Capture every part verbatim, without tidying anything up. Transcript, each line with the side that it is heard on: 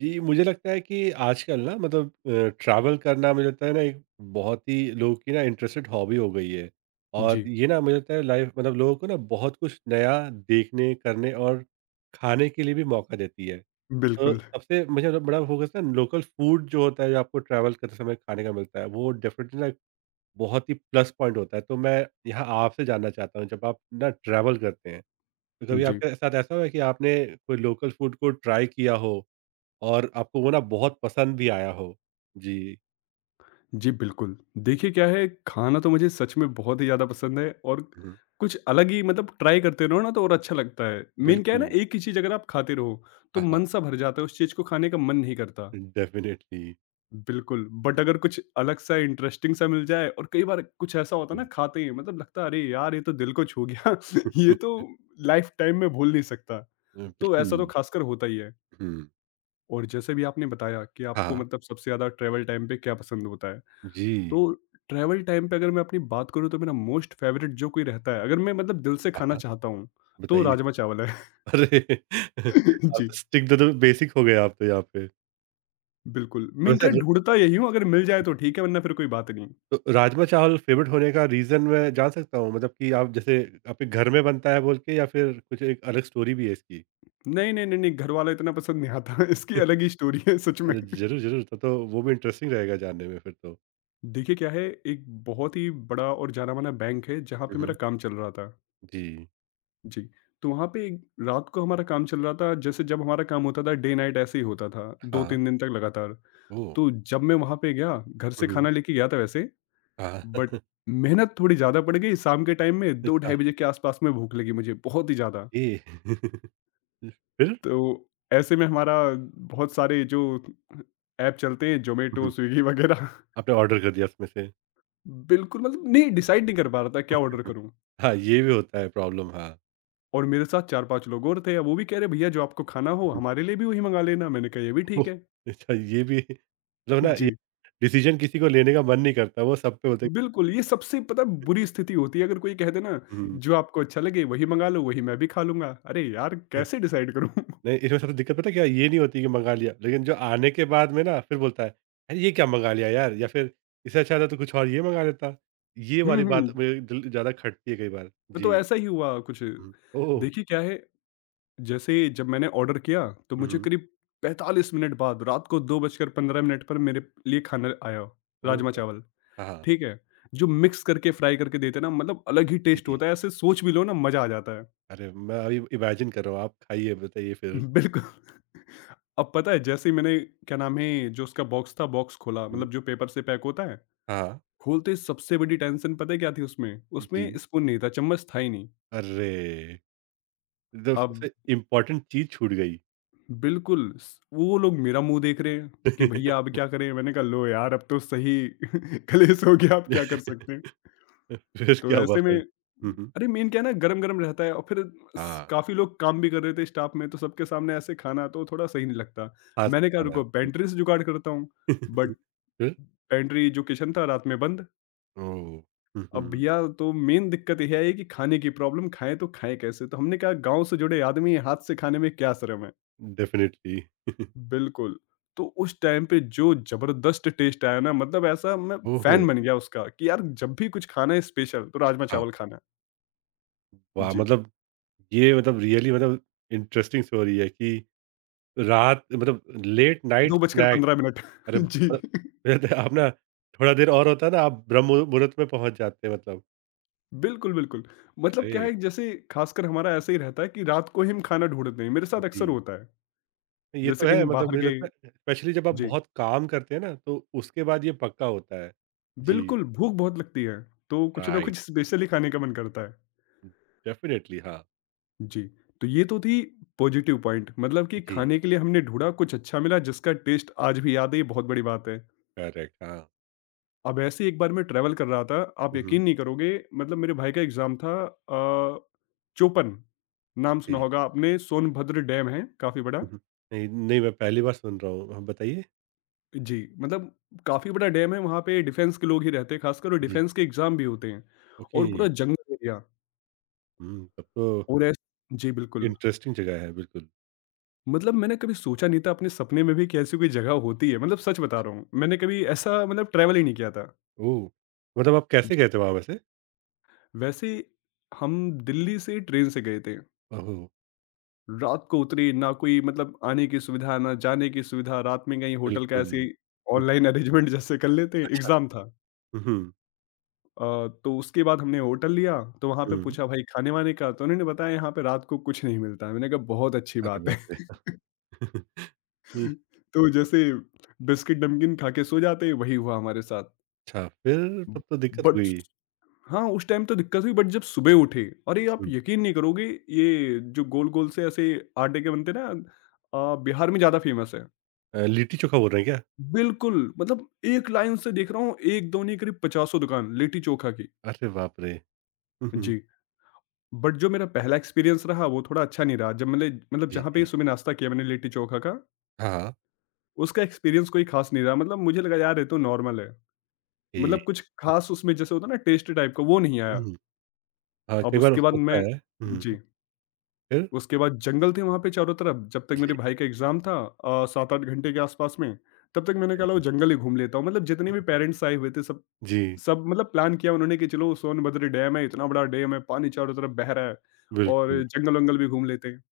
right: जी, मुझे लगता है कि आजकल ना मतलब अ, ट्रैवल करना मुझे लगता है ना एक बहुत ही लोगों की ना इंटरेस्टेड हॉबी हो गई है। और
left: जी।
right: ये ना मुझे लगता है लाइफ मतलब लोगों को ना बहुत कुछ नया देखने, करने और खाने के लिए भी मौका देती है। तो
left: बिल्कुल।
right: सबसे मुझे मतलब बड़ा फोकस ना लोकल फूड जो होता है जो आपको ट्रैवल करते समय खाने का मिलता है, वो डेफ़िनेटली ना एक बहुत ही प्लस पॉइंट होता है। तो मैं यहाँ आपसे जानना चाहता हूँ जब आप ना ट्रैवल करते हैं, तो कभी
left: जी।
right: आपके साथ ऐसा हुआ है कि आपने कोई लोकल फूड को ट्राई किया हो? और आपको वो ना बहुत पसंद भी आया हो। जी।
left: जी, बिल्कुल। देखिए क्या है, खाना तो मुझे सच में बहुत ही ज़्यादा पसंद है और
right: हुँ,
left: कुछ अलग ही मतलब ट्राई करते रहो ना तो और अच्छा लगता है। मेन क्या है ना,
right: बिल्कुल।
left: एक ही चीज़ अगर आप खाते रहो, तो
right: हाँ, हाँ।
left: मन सा भर जाता है, उस चीज़ को खाने का मन नहीं करता।
right: डेफ़िनेटली।
left: बिल्कुल, बट अगर कुछ अलग सा इंटरेस्टिंग सा मिल जाए और कई बार कुछ ऐसा होता है
right: हुँ।
left: ना,
right: अ,
left: खाते ही मतलब लगता है अरे यार! ये तो दिल को छू गया, ये तो लाइफ टाइम में भूल नहीं सकता। तो
right: बिल्कुल।
left: ऐसा तो खासकर होता ही है।
right: हुँ।
left: और जैसे भी आपने बताया कि आपको
right: हाँ।
left: मतलब सबसे ज़्यादा ट्रैवल टाइम पे क्या पसंद होता है?
right: जी।
left: तो ट्रैवल टाइम पे अगर मैं अपनी बात करूँ तो मेरा मोस्ट फेवरेट जो कोई रहता है, अगर मैं मतलब दिल से
right: हाँ,
left: खाना
right: हाँ।
left: चाहता हूँ तो
right: बताइए।
left: राजमा चावल है।
right: अरे! आप
left: जी।
right: तो स्टिक टू द बेसिक हो गए आप तो यहाँ पे।
left: बिल्कुल,
right: तो
left: मैं
right: वैसे
left: क्या
right: र
left: ढूंढता यही हूँ, अगर मिल जाए तो ठीक है वरना फिर कोई बात नहीं।
right: तो राजमा चावल फ़ेवरेट होने का रीज़न मैं जान सकता हूँ? मतलब कि आप जैसे आपके घर में बनता है बोल के या फिर कुछ एक अलग स्टोरी भी है इसकी?
left: नहीं नहीं नहीं नहीं, घर वाला इतना पसंद नहीं आता। इसकी अलग ही स्टोरी है, सच में।
right: अरे! ज़रूर, ज़रूर। तब तो वो भी इंटरेस्टिंग रहेगा जानने में फिर तो।
left: देखिए क्या है, एक बहुत ही बड़ा और जाना माना बैंक है जहाँ
right: हुँ,
left: पे मेरा
right: हुँ।
left: काम चल रहा था।
right: जी।
left: जी। तो वहाँ पे एक- रात को हमारा काम चल रहा था। जैसे, जब हमारा काम होता था डे नाइट ऐसे ही होता था, दो
right: हाँ।
left: तीन दिन तक लगातार।
right: ओह!
left: तो जब मैं वहाँ पे गया, घर
right: हुँ,
left: से
right: हुँ।
left: खाना लेके गया था वैसे,
right: हाँ।
left: बट मेहनत थोड़ी ज़्यादा पड़ गई। शाम के टाइम में दो
right: अच्छा,
left: ढाई बजे के आसपास में भूख लगी मुझे बहुत ही ज़्यादा।
right: ये फिर?
left: तो ऐसे में हमारा बहुत सारे जो ऐप चलते हैं,
right: हुँ,
left: ज़ोमैटो,
right: हुँ।
left: स्विगी वगैरह।
right: आपने ऑर्डर कर दिया उसमें से।
left: बिल्कुल मतलब नहीं, डिसाइड नहीं कर पा रहा था क्या ऑर्डर करूँ?
right: हाँ, ये भी होता है प्रॉब्लम हाँ।
left: और मेरे साथ चार पांच लोग और थे, अब वो भी कह रहे भैया जो आपको खाना
right: हुँ,
left: हो
right: हुँ।
left: हमारे लिए भी वही मँगा लेना। मैंने कहा ये भी
right: ओह!
left: ठीक है।
right: अच्छा ये भी मतलब ना ये
left: जी।
right: डिसीज़न किसी को लेने का मन नहीं करता, वो सब पे बोलते हैं।
left: बिल्कुल, ये सबसे पता है बुरी स्थिति होती है, अगर कोई कह दे ना
right: हुँ,
left: जो आपको अच्छा लगे वही मँगा लो, वही मैं भी खा लूँगा। अरे यार कैसे डिसाइड करूँ?
right: नहीं, इसमें सबसे दिक्कत पता है क्या है? ये नहीं होती कि मँगा लिया, लेकिन जो आने के बाद में ना फिर बोलता है, "अरे! ये क्या मँगा लिया यार" या फिर इससे अच्छा था तो कुछ और ये मँगा लेता। ये
left: हुँ,
right: वाली
left: हुँ।
right: बात मेरे दिल ज़्यादा खटती है कई बार। जी।
left: तो ऐसा ही हुआ कुछ।
right: हुँ। ओह!
left: देखिए क्या है, जैसे जब मैंने ऑर्डर किया तो
right: हुँ,
left: मुझे
right: हुँ।
left: करीब पैंतालीस मिनट बाद, रात को दो बजकर पंद्रह मिनट पर मेरे लिए खाना आया,
right: ओह!
left: राजमा-चावल,
right: हाँ, हाँ।
left: ठीक है? जो मिक्स करके फ्राई करके देते हैं ना, मतलब अलग ही
right: जी,
left: टेस्ट
right: जी।
left: होता है, ऐसे सोच भी लो ना मज़ा आ जाता है।
right: अरे! मैं अभी इमेजिन कर रहा हूँ, आप खाइए बताइए फिर।
left: बिल्कुल। अब पता है जैसे ही मैंने क्या नाम है जो उसका बॉक्स था, बॉक्स खोला
right: हुँ।
left: मतलब जो पेपर से पैक होता है,
right: हाँ।
left: खोलते ही सबसे बड़ी टेंशन पता है क्या थी उसमें?
right: जी।
left: उसमें स्पून नहीं था, चम्मच था ही नहीं।
right: अरे! जब
left: अब
right: सबसे इम्पोर्टेंट चीज़ छूट गई।
left: बिल्कुल स वो लोग मेरा मुँह देख रहे हैं कि भैया अब क्या करें? मैंने कहा लो यार अब तो सही कलेश हो गया, अब क्या कर सकते हैं?
right: फिर
left: तो
right: क्या हुआ
left: ऐसे में,
right: फिर? हुँ, हुँ।
left: अरे मेन क्या है ना गरम-गरम रहता है। और फिर स
right: हाँ।
left: काफ़ी लोग काम भी कर रहे थे स्टाफ में, तो सबके सामने ऐसे खाना तो थोड़ा सही नहीं लगता।
right: हाथ से
left: मैंने कहा
right: खाना।
left: रुको
right: हुँ।
left: पेंट्री से जुगाड़ करता हूँ, बट
right: फिर?
left: पेडेंट्री एजुकेशन था रात में बंद।
right: ओह! हुँ,
left: अब
right: हुँ।
left: भईया तो मेन दिक्कत ये आई कि खाने की प्रॉब्लम, खाएँ तो खाएँ कैसे? तो हमने कहा गाँव से जुड़े आदमी हैं, हाथ से खाने में क्या शर्म है।
right: डेफ़िनिटली।
left: बिल्कुल, तो उस टाइम पे जो ज़बरदस्त टेस्ट आया ना, मतलब ऐसा मैं
right: ओहो!
left: फैन बन गया उसका कि यार जब भी कुछ खाना है स्पेशल, तो राजमा
right: हाँ।
left: चावल खाना है।
right: वाह!
left: जी,
right: मतलब ये मतलब रियली मतलब इंटरेस्टिंग स्टोरी है कि रात मतलब लेट नाइट
left: दो बजकर
right: स्नैक।
left: पंद्रह मिनट।
right: अरे!
left: जी।
right: मतलब आप ना थोड़ा देर और होता ना आप ब्रह्म मुहूर्त में पहुँच जाते हैं मतलब।
left: बिल्कुल, बिल्कुल। मतलब क्या
right: ग्रेट।
left: है जैसे खासकर हमारा ऐसे ही रहता है कि रात को ही हम खाना ढूँढते हैं, मेरे साथ अक्सर
right: जी।
left: होता है।
right: ये तो
left: जैसे
right: है
left: कहीं
right: मतलब
left: बाहर
right: मुझे
left: गए।
right: लगता है स्पेशली जब आप
left: जी।
right: बहुत काम करते हैं ना तो उसके बाद ये पक्का होता है। जी,
left: बिल्कुल, भूख बहुत लगती है, तो कुछ ना
right: राइट।
left: कुछ स्पेशली खाने का मन करता है।
right: डेफ़िनिटली हाँ।
left: जी, तो ये तो थी पॉजिटिव पॉइंट, मतलब कि
right: जी,
left: खाने के लिए हमने ढूँढा, कुछ अच्छा मिला जिसका टेस्ट आज भी याद है, ये बहुत बड़ी बात है।
right: करेक्ट हाँ।
left: अब ऐसे ही एक बार मैं ट्रैवल कर रहा था, आप
right: हुँ, हुँ।
left: यकीन नहीं करोगे, मतलब मेरे भाई का एग्ज़ाम था। अ, चोपन, नाम
right: ओके।
left: सुना होगा आपने, सोनभद्र डैम है, काफ़ी बड़ा।
right: हुँ, हुँ। नहीं, नहीं मैं पहली बार सुन रहा हूँ। हाँ, बताइए?
left: जी, मतलब काफ़ी बड़ा डैम है, वहाँ पे डिफेंस के लोग ही रहते हैं खासकर, और
right: जी।
left: डिफेंस के एग्ज़ाम भी होते हैं,
right: ओके।
left: और पूरा जंगल एरिया,
right: हुँ, तब तो
left: और ऐस जी, बिल्कुल।
right: इंटरेस्टिंग जगह है बिल्कुल।
left: मतलब मैंने कभी सोचा नहीं था अपने सपने में भी कि ऐसी कोई जगह होती है, मतलब सच बता रहा हूँ मैंने कभी ऐसा मतलब ट्रैवल ही नहीं किया था।
right: ओह! मतलब आप कैसे
left: जी,
right: गए थे वहाँ वैसे?
left: वैसे हम दिल्ली से ट्रेन से गए थे,
right: ओह!
left: रात को उतरे, ना कोई मतलब आने की सुविधा ना जाने की सुविधा, रात में कहीं होटल का
right: बिल्कुल।
left: ऐसे
right: हुँ,
left: ऑनलाइन अरेंजमेंट जैसे कर लेते हैं,
right: अच्छा।
left: एग्जाम था।
right: हुँ, हुँ,
left: अ, तो उसके बाद हमने होटल लिया, तो वहाँ पे
right: हुँ।
left: पूछा भाई खाने वाने का, तो उन्होंने बताया यहाँ पे रात को कुछ नहीं मिलता है। मैंने कहा बहुत अच्छी
right: अरे
left: बात है।
right: बाप रे! नहीं,
left: तो जैसे बिस्किट नमकीन खा के सो जाते, वही हुआ हमारे साथ।
right: अच्छा, फिर तब तो दिक्कत
left: बट
right: हुई।
left: हाँ, उस टाइम तो दिक्कत हुई, बट जब सुबह उठे, अरे आप
right: हुँ।
left: यकीन नहीं करोगे, ये जो गोल-गोल से ऐसे आटे के बनते हैं ना, अ, बिहार में ज़्यादा फेमस है।
right: अ, लिट्टी-चोखा बोल रहे हैं क्या?
left: बिल्कुल, मतलब एक लाइन से देख रहा हूँ, एक दो नहीं करीब पचास दुकान लिट्टी चोखा की।
right: अरे बाप रे! हुँ, हुँ।
left: जी, बट जो मेरा पहला एक्सपीरियंस रहा वो थोड़ा अच्छा नहीं रहा। जब मैंने मतलब
right: जी,
left: जहाँ पे
right: जी।
left: सुबह नाश्ता किया मैंने लिट्टी चोखा का,
right: हाँ, हाँ।
left: उसका एक्सपीरियंस कोई खास नहीं रहा। मतलब मुझे लगा यार ये तो नॉर्मल है।
right: जी।
left: मतलब कुछ खास उसमें जैसे होता है ना टेस्ट टाइप का, वो नहीं आया।
right: हुँ। हाँ,
left: अब
right: कई बार
left: उसके बाद
right: होता
left: मैं।
right: है। हुँ।
left: जी।
right: फिर?
left: उसके बाद जंगल थे वहाँ पे चारों तरफ, जब तक मेरे
right: जी,
left: भाई का एग्ज़ाम था, अ, सात आठ घंटे के आसपास में, तब तक मैंने कहा लो
right: अरे!
left: जंगल ही घूम लेता हूँ। मतलब जितने भी
right: हुँ।
left: पेरेंट्स आए हुए थे सब
right: जी,
left: सब मतलब प्लान किया उन्होंने कि चलो सोनभद्र डैम है, इतना बड़ा डैम है, पानी चारों तरफ बह रहा है, और
right: बिल्कुल।
left: जंगल-वंगल भी घूम लेते हैं।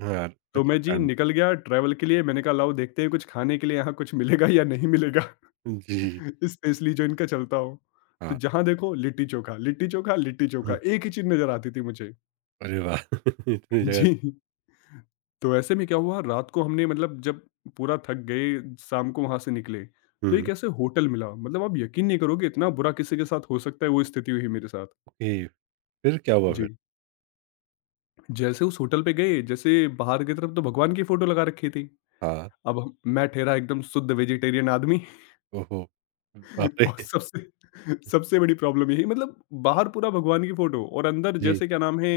right: हाँ, यार
left: तो
right: अच्छा
left: मैं जी
right: प्लान।
left: निकल गया ट्रैवल के लिए, मैंने कहा लाओ देखते हैं कुछ खाने के लिए यहाँ कुछ मिलेगा या नहीं मिलेगा।
right: जी,
left: स्पेशली जो इनका चलता हो। तो
right: हाँ।
left: जहाँ देखो लिट्टी-चोखा, लिट्टी-चोखा, लिट्टी-चोखा,
right: हुँ।
left: एक ही चीज़ नज़र आती थी मुझे।
right: अरे वाह! इतनी जगह।
left: जी। तो ऐसे में क्या हुआ, रात को हमने मतलब जब पूरा थक गए, शाम को वहां से निकले, तो एक
right: हुँ।
left: ऐसे होटल मिला, मतलब आप यकीन नहीं करोगे इतना बुरा किसी के साथ हो सकता है, वो स्थिति हुई मेरे साथ।
right: ओके, फिर क्या हुआ फिर?
left: जी, जैसे उस होटल पे गए, जैसे बाहर की तरफ तो भगवान की फोटो लगा रखी थी,
right: हाँ,
left: अब हम- मैं ठहरा एकदम शुद्ध वेजिटेरियन आदमी।
right: ओहो! बाप रे!
left: और सबसे सबसे बड़ी प्रॉब्लम यही मतलब बाहर पूरा भगवान की फोटो और अंदर
right: जी।
left: जैसे क्या नाम है।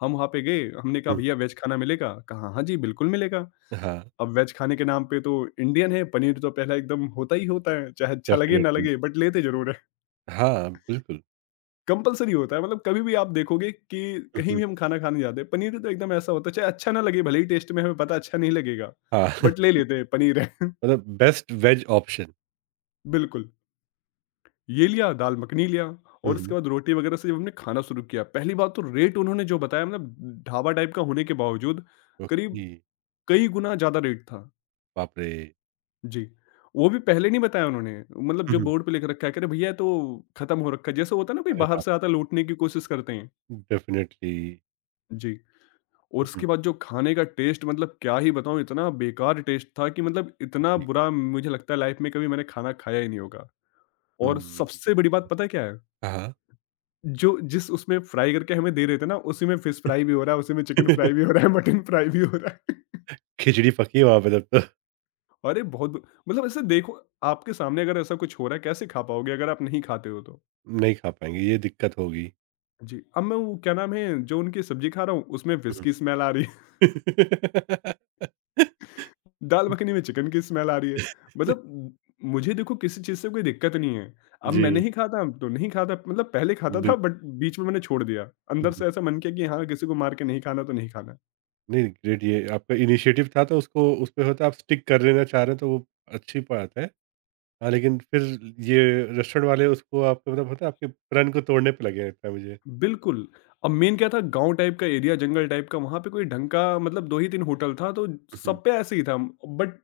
left: हम वहां पे गए, हमने कहा
right: हुँ।
left: भैया वेज खाना मिलेगा, कहा हाँ जी बिल्कुल मिलेगा।
right: हाँ,
left: अब वेज खाने के नाम पे तो इंडियन है, पनीर तो पहला एकदम होता ही होता है, चाहे अच्छा लगे ना
right: डेफ़िनिटली।
left: लगे बट लेते ज़रूर हैं।
right: हाँ, बिल्कुल।
left: कंपल्सरी होता है, मतलब कभी भी आप देखोगे कि
right: हुँ,
left: कहीं
right: हुँ।
left: भी हम खाना खाने जाते हैं, पनीर तो एकदम ऐसा होता है, चाहे अच्छा ना लगे, भले ही टेस्ट में हमें पता अच्छा नहीं लगेगा,
right: हाँ,
left: बट ले लेते हैं, पनीर है।
right: मतलब बेस्ट वेज ऑप्शन।
left: बिल्कुल, ये लिया, दाल मखनी लिया,
right: हुँ,
left: और उसके
right: हुँ।
left: बाद रोटी वगैरह से जब हमने खाना शुरू किया, पहली बात तो रेट उन्होंने जो बताया, मतलब ढाबा टाइप का होने के बावजूद करीब
right: ओके,
left: कई गुना ज़्यादा रेट था।
right: बाप रे!
left: जी। वो भी पहले नहीं बताया उन्होंने, मतलब
right: हुँ,
left: जो
right: हुँ।
left: बोर्ड पे लिख रखा है, कह रहे भैया ये तो खत्म हो रखा है, जैसे होता है ना कोई
right: अरे
left: बाहर
right: बाप!
left: से आता है लूटने की कोशिश करते हैं।
right: डेफ़िनिटली।
left: जी, और उसके बाद जो खाने का टेस्ट, मतलब क्या ही बताऊँ, इतना बेकार टेस्ट था कि, मतलब इतना
right: जी।
left: बुरा मुझे लगता है लाइफ में कभी मैंने खाना खाया ही नहीं होगा। और
right: हुँ,
left: सबसे बड़ी बात पता है क्या है?
right: हाँ, हाँ।
left: जो जिस उसमें फ्राई करके हमें दे रहे थे ना, उसी में फिश फ्राई भी हो रहा है, उसी में चिकन फ्राई भी हो रहा है, मटन फ्राई भी हो रहा है।
right: खिचड़ी पकी है वहाँ पे तब तो।
left: अरे बहुत, मतलब ऐसे देखो आपके सामने अगर ऐसा कुछ हो रहा है, कैसे खा पाओगे अगर आप नहीं खाते हो तो?
right: नहीं खा पाएँगे, ये दिक्कत होगी।
left: जी, अब मैं वो क्या नाम है, जो उनकी सब्ज़ी खा रहा हूँ, उसमें फ़िश
right: हुँ।
left: की स्मेल आ रही है, दाल मखनी में चिकन की स्मेल आ रही है। मतलब मुझे देखो किसी चीज़ से कोई दिक्कत नहीं है। अब मैं
right: जी,
left: नहीं खाता अब तो नहीं खाता मतलब पहले खाता था
right: बिल्क
left: बट बीच में मैंने छोड़ दिया।
right: हुँ,
left: अंदर
right: हुँ।
left: से ऐसा मन किया कि हाँ, किसी को मार के नहीं खाना तो नहीं खाना।
right: नहीं, ग्रेट ये आपका इनिशिएटिव था तो उसको उसपे होता है आप स्टिक कर लेना चाह रहे हैं तो वो अच्छी बात है। हाँ, लेकिन फिर ये रेस्टोरेंट वाले उसको आपको मतलब होता है आपके प्रण को तोड़ने पे लगे लगता है मुझे।
left: बिल्कुल। अब मेन क्या था गाँव टाइप का एरिया, जंगल टाइप का, वहाँ पे कोई ढंग का मतलब दो ही तीन होटल था तो
right: हुँ, हुँ।
left: सब पे ऐसे ही था। बट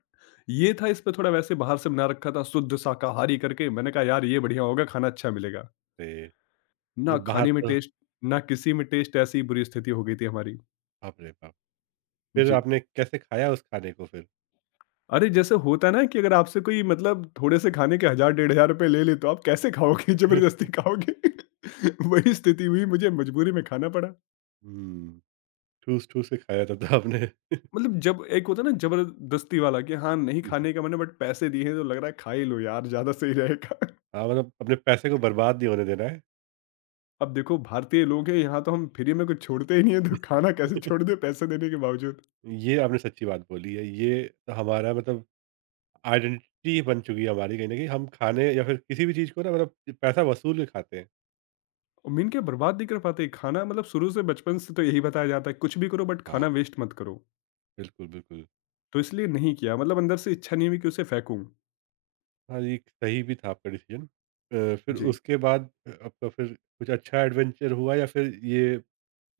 left: ये था, इस पे थोड़ा वैसे बाहर से बना रखा था शुद्ध शाकाहारी करके। मैंने कहा यार ये बढ़िया होगा, खाना अच्छा मिलेगा।
right: ते
left: ना
right: मतलब बाहर
left: खाने में
right: तो
left: टेस्ट ना किसी में टेस्ट, ऐसी बुरी स्थिति हो गई थी हमारी।
right: बाप रे बाप! फिर
left: जी।
right: आपने कैसे खाया उस खाने को फिर?
left: अरे जैसे होता है ना कि अगर आपसे कोई मतलब थोड़े से खाने के एक हज़ार डेढ़ हज़ार रुपए ले ले तो आप कैसे खाओगे? ज़बरदस्ती खाओगे। वही स्थिति हुई, मुझे मजबूरी में खाना पड़ा।
right: हुँ, ठूस-ठूस के खाया तब तो आपने।
left: मतलब जब एक होता है ना ज़बरदस्ती वाला कि हाँ, नहीं खाने का मन है बट पैसे दिए हैं तो लग रहा है खा ही लो यार, ज़्यादा सही रहेगा।
right: हाँ, मतलब अपने पैसे को बर्बाद नहीं होने देना है।
left: अब देखो भारतीय लोग हैं यहाँ, तो हम फ्री में कुछ छोड़ते ही नहीं है तो खाना कैसे छोड़ दें पैसे देने के बावजूद।
right: ये आपने सच्ची बात बोली है। ये तो हमारा मतलब आइडेंटिटी बन चुकी है हमारी कहीं न कहीं। हम खाने या फिर किसी भी चीज़ को ना मतलब पैसा वसूल के खाते हैं।
left: और मीन क्या, बर्बाद नहीं कर पाते खाना, मतलब शुरू से बचपन से तो यही बताया जाता है कुछ भी करो बट
right: हाँ।
left: खाना वेस्ट मत करो,
right: बिल्कुल, बिल्कुल।
left: तो इसलिए नहीं किया। मतलब अंदर से इच्छा नहीं हुई कि उसे फेंकूं।
right: हाँ, ये सही भी था आपका डिसीज़न। अ, फिर
left: जी।
right: उसके बाद आपका फिर कुछ अच्छा एडवेंचर हुआ या फिर ये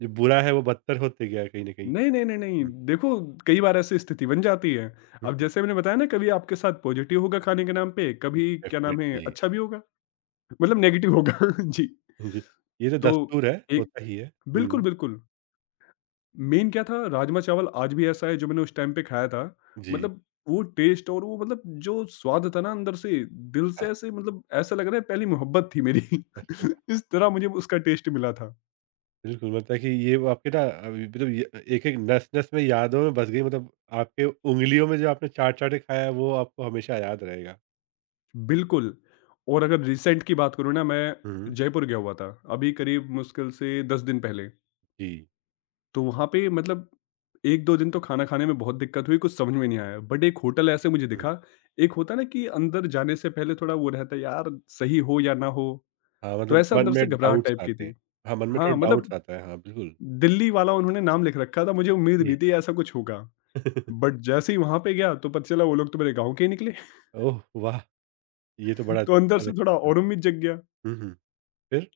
right: जो बुरा है वो बदतर होते गया कहीं न कहीं?
left: नहीं नहीं नहीं नहीं,
right: हुँ,
left: देखो कई बार ऐसी स्थिति बन जाती है।
right: हुँ,
left: अब
right: हुँ,
left: जैसे मैंने बताया ना, कभी आपके साथ पॉजिटिव होगा खाने के नाम पे, कभी क्या नाम है
right: डेफ़िनिटली।
left: अच्छा भी होगा, मतलब नेगेटिव होगा। जी।
right: जी, ये तो
left: तो
right: दस्तूर है,
left: एक
right: होता ही है।
left: बिल्कुल
right: हुँ,
left: बिल्कुल, मेन क्या था राजमा चावल आज भी ऐसा है जो मैंने उस टाइम पे खाया था।
right: जी।
left: मतलब वो टेस्ट और वो मतलब जो स्वाद था ना, अंदर से दिल से,
right: हाँ।
left: ऐसे मतलब ऐसा लग रहा है पहली मोहब्बत थी मेरी। इस तरह मुझे उसका टेस्ट मिला था।
right: बिल्कुल, मतलब कि ये वो आपके ना अभी मतलब ये एक-एक नस-नस में यादों में बस गई मतलब आपके उँगलियों में जो आपने चाट-चाट के खाया है वो आपको हमेशा याद रहेगा।
left: बिल्कुल। और अगर रिसेंट की बात करूँ ना मैं,
right: हुँ।
left: जयपुर गया हुआ था। अभी करीब मुश्किल से दस दिन पहले।
right: जी।
left: तो वहाँ पे मतलब एक दो दिन तो खाना खाने में बहुत दिक्कत हुई, कुछ समझ में नहीं आया। बट एक होटल ऐसे मुझे
right: हुँ।
left: दिखा। एक होता है ना कि अंदर जाने से पहले थोड़ा वो रहता है यार, सही हो या ना हो।
right: हाँ,
left: तो
right: मतलब
left: ऐसा
right: मन
left: अंदर
right: में
left: से घबराहट
right: डाउट्स
left: टाइप की
right: आते हैं।
left: थी।
right: हाँ, मन में
left: हाँ,
right: थोड़ा डाउट्स
left: मतलब
right: आता है। हाँ, बिल्कुल।
left: दिल्ली वाला उन्होंने नाम लिख रखा था, मुझे उम्मीद
right: जी।
left: नहीं थी ऐसा कुछ होगा। बट जैसे ही वहाँ पे गया तो पता चला वो लोग तो मेरे गाँव के ही निकले।
right: ओह वाह! ये तो बड़ा
left: तो अंदर
right: अच्छा
left: से
right: अच्छा
left: थोड़ा
right: था।
left: और उम्मीद जग गया।
right: हुँ, हुँ। फिर?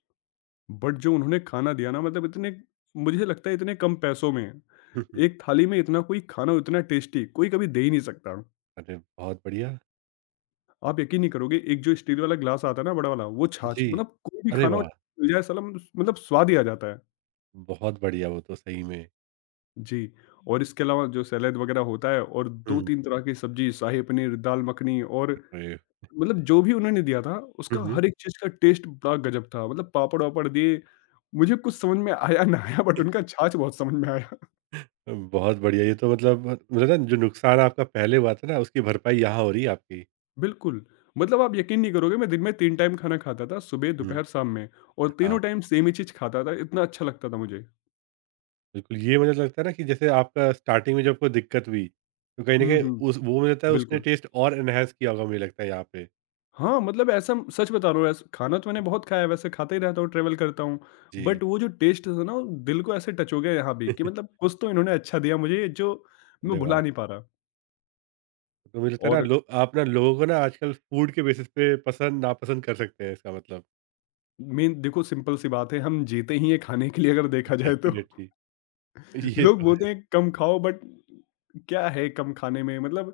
left: बट जो उन्होंने खाना दिया ना, मतलब इतने, मुझे लगता है इतने कम पैसों में,
right: हुँ, हुँ।
left: एक थाली में इतना कोई खाना, इतना टेस्टी कोई कभी दे ही नहीं सकता।
right: अरे, बहुत बढ़िया।
left: आप यकीन नहीं करोगे, एक जो स्टील वाला ग्लास आता है ना बड़ा वाला, वो छाछ,
right: जी।
left: मतलब कोई भी
right: अरे
left: खाना हो
right: वाह!
left: मिल जाए साला, मतलब स्वाद ही आ जाता है।
right: बहुत बढ़िया वो तो सही में।
left: जी। और इसके अलावा जो सैलेड वगैरह होता है और
right: हुँ।
left: दो तीन तरह की सब्ज़ी, शाही पनीर, दाल मखनी और
right: अरे!
left: मतलब जो भी उन्होंने दिया था,
right: हुँ,
left: उसका
right: हुँ।
left: हर एक चीज़ का टेस्ट बड़ा गज़ब था। मतलब पापड़-वापड़ दिए, मुझे कुछ समझ में आया ना आया, बट उनका छाछ बहुत समझ में आया।
right: बहुत बढ़िया, ये तो मतलब मतलब ना जो नुकसान आपका पहले हुआ था ना, उसकी भरपाई यहाँ हो रही है आपकी।
left: बिल्कुल। मतलब आप यकीन नहीं करोगे, मैं दिन में तीन टाइम खाना खाता था, सुबह,
right: हुँ।
left: दोपहर, शाम में, और
right: हाँ,
left: तीनों टाइम सेम ही चीज़ खाता था, इतना अच्छा लगता था मुझे।
right: बिल्कुल ये मुझे लगता है ना कि जैसे आपका स्टार्टिंग में जब आपको दिक्कत हुई, तो कहीं न
left: हुँ,
right: कहीं
left: हुँ,
right: उस वो मुझे लगता है उसने
left: बिल्कुल।
right: टेस्ट और एनहांस किया होगा मुझे लगता है यहाँ पे।
left: हाँ, मतलब ऐसा म- सच बता रहा हूँ, ऐस खाना तो मैंने बहुत खाया है, वैसे खाता ही रहता हूँ, ट्रैवल करता हूँ।
right: जी।
left: बट वो जो टेस्ट था ना, वो दिल को ऐसे टच हो गया यहाँ भी कि मतलब कुछ तो इन्होंने अच्छा दिया मुझे जो मैं
right: अरे वाह!
left: भुला नहीं पा रहा।
right: तो मुझे लगता है ना
left: और
right: लो आप ना लोगों को ना आजकल फूड के बेसिस पे पसंद नापसंद कर सकते हैं इसका मतलब,
left: मेन देखो सिंपल सी बात है, हम जीते ही हैं खाने के लिए अगर देखा जाए तो।
right: डेफ़िनिटली। ये
left: लोग
right: तो
left: बोलते
right: है,
left: हैं कम खाओ, बट क्या है कम खाने में? मतलब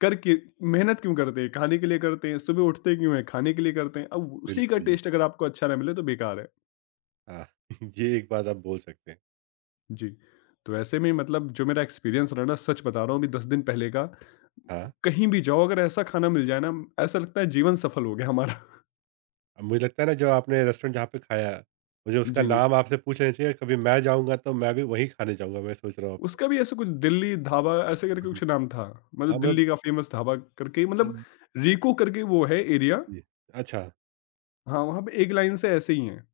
left: कर के मेहनत क्यों करते हैं? खाने के लिए करते हैं। सुबह उठते क्यों हैं? खाने के लिए करते हैं। अब उसी का
right: बिल्कुल।
left: टेस्ट अगर आपको अच्छा ना मिले तो बेकार है।
right: हाँ, ये एक बात आप बोल सकते हैं।
left: जी। तो ऐसे में मतलब जो मेरा एक्सपीरियंस रहा ना, सच बता रहा हूँ अभी दस दिन पहले का,
right: हाँ।
left: कहीं भी जाओ अगर ऐसा खाना मिल जाए ना, ऐसा लगता है जीवन सफल हो गया हमारा।
right: अब मुझे लगता है ना जो आपने रेस्टोरेंट जहाँ पे खाया, मुझे उसका
left: जी, जी।
right: नाम आपसे पूछ लेना चाहिए, कभी मैं जाऊँगा तो मैं भी वहीं खाने जाऊँगा, मैं सोच रहा हूँ अब तो।
left: उसका भी ऐसा कुछ दिल्ली ढाबा ऐसे करके
right: हुँ, हुँ।
left: कुछ नाम था।
right: हाँ,
left: मतलब
right: मतलब
left: दिल्ली का फेमस ढाबा करके,
right: अ,
left: मतलब रीको करके वो है एरिया।
right: जी, अच्छा,
left: हाँ, वहाँ पे एक लाइन से ऐसे ही हैं।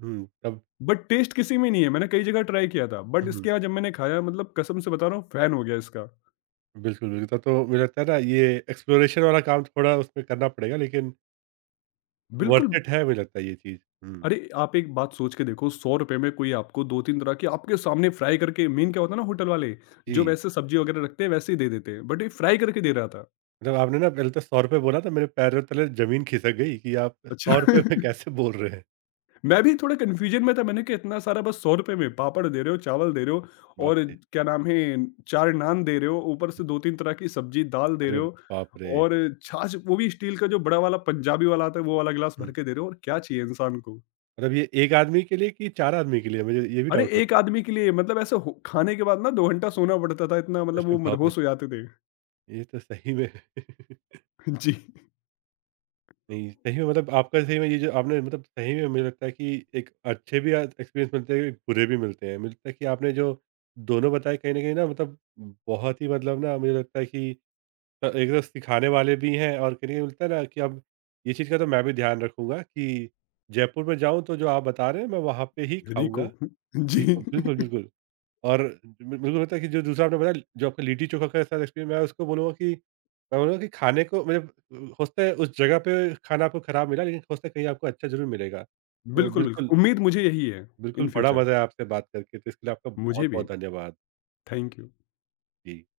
right: हुँ, तब
left: बट टेस्ट किसी में नहीं है। मैंने कई जगह ट्राई किया था
right: हुँ,
left: बट इसके
right: हुँ।
left: यहाँ जब मैंने खाया, मतलब कसम से बता रहा हूँ, फैन हो गया इसका।
right: बिल्कुल, बिल्कुल, तब तो मुझे लगता है ना ये एक्सप्लोरेशन वाला काम थोड़ा उसमें करना पड़ेगा लेकिन वर्थ
left: बिल्कुल।
right: इट है मुझे लगता है ये चीज़। हुँ,
left: अरे, आप एक बात सोच के देखो, सौ रुपए में कोई आपको दो तीन तरह के आपके सामने फ्राई करके, मेन क्या होता है ना होटल वाले जो
right: जी,
left: वैसे सब्ज़ी वगैरह रखते हैं वैसे ही दे देते हैं, बट ये फ्राई करके दे रहा था।
right: मतलब आपने ना पहले तो ₹सौ बोला था मेरे पैरों तले ज़मीन खिसक गई कि आप ₹सौ
left: अच्छा।
right: में कैसे बोल रहे हैं?
left: मैं भी थोड़ा कन्फ्यूज़न में था, मैंने कहा इतना सारा बस सौ रुपए में पापड़ दे रहे हो, चावल दे रहे हो
right: बाप
left: और
right: रे!
left: क्या नाम है चार नान दे रहे हो, ऊपर से दो तीन तरह की सब्ज़ी, दाल दे
right: अरे
left: रहे हो
right: बाप रे!
left: और छाछ, वो भी स्टील का जो बड़ा वाला पंजाबी वाला आता है वो वाला गिलास
right: हुँ,
left: भर के दे रहे हो, और क्या चाहिए इंसान को।
right: मतलब ये एक आदमी के लिए कि चार आदमी के लिए? मुझे ये भी
left: अरे!
right: डाउट हो।
left: एक आदमी के लिए, मतलब ऐसे हो खाने के बाद ना दो घंटा सोना पड़ता था, इतना मतलब
right: अरे
left: वो
right: बाप रे!
left: मदहोश हो जाते थे।
right: ये तो सही में
left: जी।
right: नहीं, सही में मतलब आपका सही में ये जो आपने मतलब सही में मुझे लगता है कि एक अच्छे भी आज एक्सपीरियंस मिलते हैं, एक बुरे भी मिलते हैं। मुझे लगता है कि आपने जो दोनों बताए कहीं न कहीं ना मतलब बहुत ही मतलब ना मुझे लगता है कि अ, एक तरफ सिखाने वाले भी हैं और कहीं न कहीं मिलता है ना कि अब ये चीज़ का तो मैं भी ध्यान रखूँगा कि जयपुर में जाऊँ तो जो आप बता रहे हैं मैं वहाँ पे ही
left: रिको
right: खाऊँगा।
left: जी।
right: जी, बिल्कुल, बिल्कुल। और मे मेरे को लगता है कि जो दूसरा आपने बताया जो आपका लिट्टी चोखा का साथ एक्सपीरियंस मैं उसको बोलूँगा कि मैं बोलूँगा कि खाने को मतलब हो सकता है उस जगह पे खाना आपको खराब मिला लेकिन हो सकता है कहीं आपको अच्छा ज़रूर मिलेगा। तो
left: बिल्कुल,
right: बिल्कुल,
left: बिल्कुल। उम्मीद मुझे यही है
right: बिल्कुल
left: इन
right: बड़ा
left: फ्यूचर।
right: मज़ा आया आपसे बात करके तो इसके लिए आपका
left: मुझे
right: बहुत-बहुत
left: भी।
right: धन्यवाद।
left: Thank you.
right: जी।